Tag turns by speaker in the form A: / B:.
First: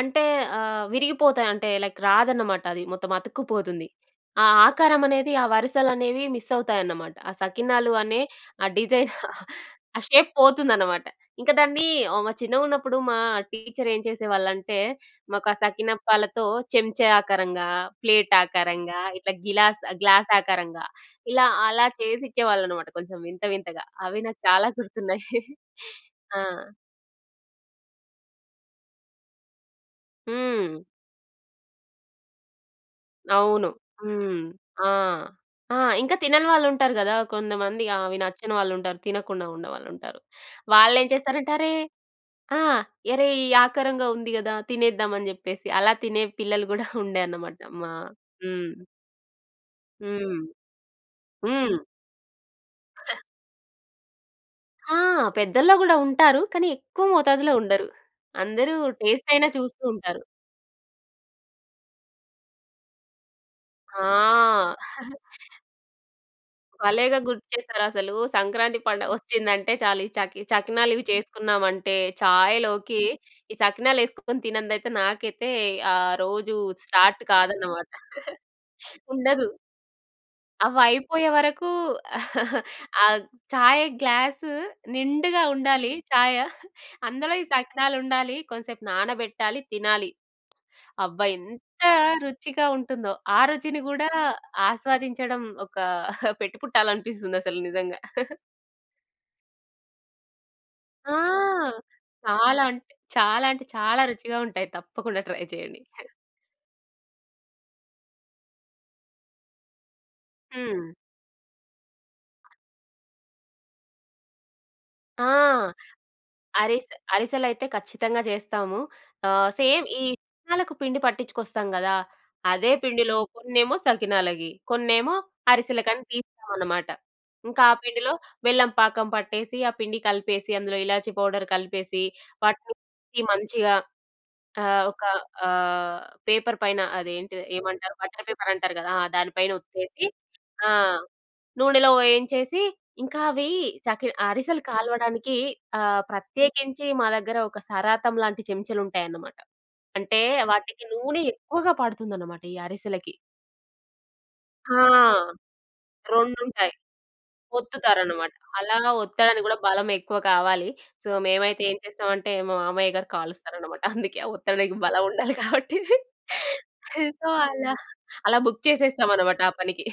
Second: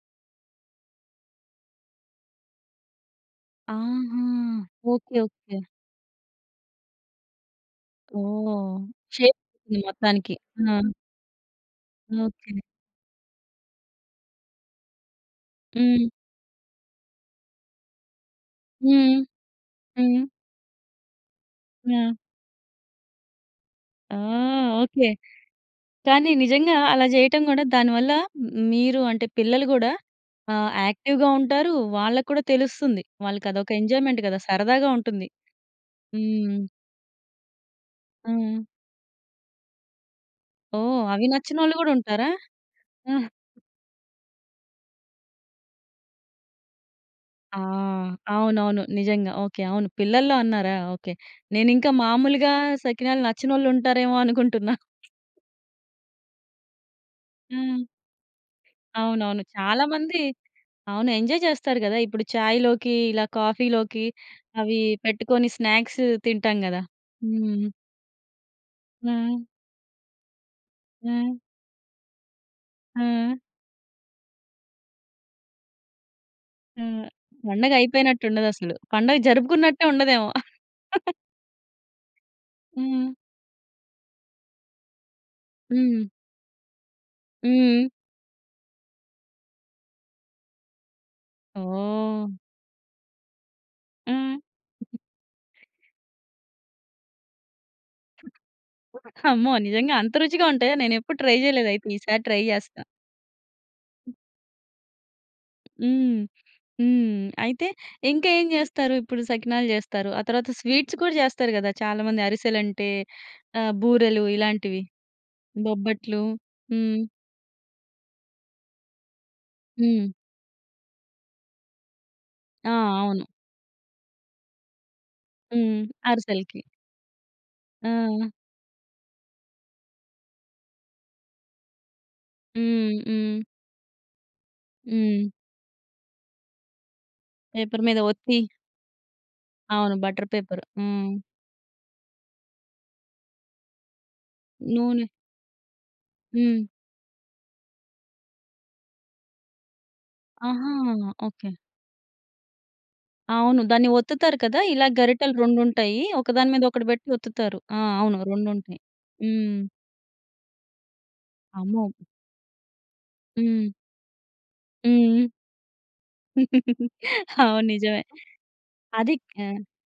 A: అంటే ఆహ్, విరిగిపోతాయి అంటే లైక్ రాదన్నమాట. అది మొత్తం అతుక్కుపోతుంది.
B: ఆహా!
A: ఆ
B: ఓకే.
A: ఆకారమనేది, ఆ
B: ఓకే.
A: వరుసలనేవి మిస్ అవుతాయన్నమాట. ఆ సకినాలు అనే ఆ
B: ఓహ్!
A: డిజైన్
B: షేప్ ఉంటుంది.
A: ఆ షేప్
B: మొత్తానికి. ఆ!
A: పోతుందన్నమాట. ఇంకా దాన్ని ఆహ్,
B: ఓకే.
A: చిన్నగున్నప్పుడు మా టీచరేం చేసేవాళ్ళంటే, మాకు ఆ
B: హ్మ్.
A: సకినప్పాలతో చెంచా ఆకారంగా, ప్లేట్ ఆకారంగా,
B: హ్మ్.
A: ఇట్లా గిలాస్
B: హ్మ్.
A: గ్లాస్ ఆకారంగా ఇలా అలా
B: ఆ!
A: చేసిచ్చేవాళ్ళన్నమాట. కొంచెం వింత వింతగా.
B: ఆ!
A: అవి నాకు చాలా
B: ఓకే.
A: గుర్తున్నయి.
B: కానీ
A: ఆ!
B: నిజంగా అలా జేయటం గూడా దానివల్ల మీరు అంటే పిల్లలు గూడా ఆహ్,
A: హ్మ్.
B: యాక్టివ్‌గా ఉంటారు. వాళ్ళకూడా తెలుస్తుంది.
A: అవును.
B: వాళ్ళకదొక ఎంజాయ్‌మెం‌ట్
A: హ్మ్.
B: గదా!
A: ఆ!
B: సరదాగా ఉంటుంది.
A: ఆ! ఇంకా తినని
B: హ్మ్.
A: వాళ్ళు ఉంటారు గదా! కొందమంది ఆ! అవి నచ్చని
B: హ్మ్.
A: వాళ్ళుంటారు. తినకుండా ఉన్నవాళ్ళుంటారు.
B: ఓహ్!
A: వాళ్ళెం
B: అవి
A: చేస్తారంటే, అరే
B: నచ్చనోళ్ళు గూడా ఉంటారా?
A: ఆ!
B: ఆహ్
A: అరే ఈ ఆకారంగా ఉంది గదా! తినేద్దామని జెప్పేసి అలా తినే పిల్లలు గుడా ఉండే
B: ఆ!
A: అన్నమాట మ హ్మ్.
B: అవునవును. నిజంగా. ఓకే. అవును. పిల్లల్లో
A: హ్మ్.
B: అన్నారా! ఓకే.
A: హ్మ్.
B: నేనింకా మామూలుగా సకినాలు
A: [unintelligible]
B: నచ్చనోళ్ళు ఉంటారేమో అనుకుంటున్న.
A: ఆ! పెద్దల్లో గూడా ఉంటారు. కనీ ఎక్కువ మోతాదులో
B: హ్మ్.
A: ఉండరు. అందరూ
B: అవునవును.
A: టెస్టైనా చూస్తూ
B: చాలా మంది
A: ఉంటారు.
B: అవును. ఎంజాయ్ జెస్తారు గదా! ఇప్పుడు చాయ్‌లోకి ఇలా కాఫీలోకి
A: ఆ!
B: అవి పెట్టుకొని స్నాక్స్ తింటాం గదా!
A: భలేగా
B: హ్మ్.
A: గుర్తుచేసారసలు. సంక్రాంతి
B: ఆ!
A: పండగొచ్చిందంటే చాలు ఈ చకి ఈ చకినాలివి
B: ఆ!
A: చేసుకున్నాంటే ఛాయ్‌లోకి
B: ఆ!
A: ఈ సకినాలెసుకొని తినందైతే నాకైతే ఆ రోజు
B: ఆ!
A: స్టార్ట్ కాదన్నమాట.
B: పండగైపోయినట్టుండదసలు. పండగ
A: ఉండదు.
B: జరుపుకున్నట్టే ఉండదేమో.
A: అవి అయిపోయేవరకు ఆ
B: హ్మ్.
A: ఛాయ్ గ్లాస్ నిండుగా ఉండాలి.
B: హ్మ్.
A: చాయ. అందులో ఈ
B: హ్మ్.
A: సకినాలు ఉండాలి. కొంసేపు నానబెట్టాలి, తినాలి. అబ్బా! ఎంత
B: ఓహ్!
A: రుచిగా ఉంటుందో! ఆ రుచిని గూడా
B: హ్మ్.
A: ఆస్వాదించడం ఒక పెట్టి పుట్టాలి అనిపిస్తుంది అసలు నిజంగా.
B: అమ్మో! నిజంగా అంత రుచిగా ఉంటాయా?
A: ఆ!
B: నేనెప్పుడు ట్రై జెయలేదు. అయితే ఈ సారి ట్రై
A: చాలా
B: జేస్తా.
A: అంటే చాలా అంటే చాలా రుచిగా ఉంటయి. తప్పకుండా ట్రై చేయండి. హె
B: హ్మ్. హ్మ్. అయితే ఇంకేం జెస్తారు? ఇప్పుడు సకినాలు జెస్తారు. ఆ తరువాత
A: హ్మ్.
B: స్వీట్స్ కూడా జెస్తారు గదా! చాలా మంది అరిసెలుంటే ఆహ్, బూరలు ఇలాంటివి.
A: ఆ!
B: బొబ్బట్లు.
A: అరిసె
B: హ్మ్.
A: అరిసెలైతే ఖచ్చితంగా జెస్తాము. ఆహ్, సేమ్ ఈ
B: హ్మ్.
A: సకినాలకు పిండి పట్టించుకొస్తాం గదా!
B: ఆ!
A: అదే పిండిలో
B: అవును.
A: కొన్నేమో సకినాలకి, కొన్నేమో
B: హ్మ్.
A: అరిసెలకని
B: అరిసెలకి.
A: తీస్తామన్నమాట. ఇంకా ఆ పిండిలో
B: ఆ!
A: బెల్లం పాకం పట్టేసి, ఆ పిండి కలిపేసి, అందులో ఇలాచి పౌడర్ కలిపేసి, వాటిని
B: హ్మ్.
A: కలిపి
B: హ్మ్.
A: మంచిగా ఆహ్, ఒక
B: హ్మ్.
A: ఆహ్, పేపర్ పైన అది ఏంటిది
B: పేపర్
A: ఏమంటారు?
B: మీద
A: బటర్
B: ఒత్తి.
A: పేపర్ అంటారు గదా ఆ! దాని పైన
B: అవును.
A: ఒత్తెసి,
B: బటర్ పేపర్.
A: ఆ!
B: హ్మ్.
A: నూనెలో వేయించేసి, ఇంకా అవి చకి ఆహ్, అరిసెలు
B: నూనె.
A: కాల్వడానికి ఆహ్,
B: హ్మ్.
A: ప్రత్యేకించి మా దగ్గర ఒక సరాతం లాంటి చెంచలుంటాయన్నమాట. అంటే
B: ఆహా!
A: వాటికి నూనె
B: ఓకే.
A: ఎక్కువగా పడుతుందన్నమాట. ఈ అరిసెలకి.
B: అవును. దాన్ని ఒత్తుతారు కదా!
A: ఆ!
B: ఇలా గరిటలు రెండుంటాయి. ఒకదాని మీద
A: రెండుంటాయి.
B: ఒకటి బెట్టి ఒత్తుతారు. ఆ! అవును.
A: ఒత్తుతారన్నమాట. అలా
B: రెండుంటయి.
A: ఒత్తడినికి గూడా
B: హ్మ్.
A: బలం ఎక్కువ కావాలి. సో, మేమైతే ఏం
B: అమ్మో!
A: చేస్తమంటే మా మామయ్య గారు
B: హ్మ్.
A: కాలుస్తారన్నమాట. అందుకే ఒత్తనికి బలం
B: హ్మ్.
A: ఉండాలి కాబట్టి. సో,
B: అవును.
A: అలా.
B: నిజమే.
A: అలా బుక్
B: అది
A: చేసేస్తామన్నమాట ఆ
B: ఆ!
A: పనికి.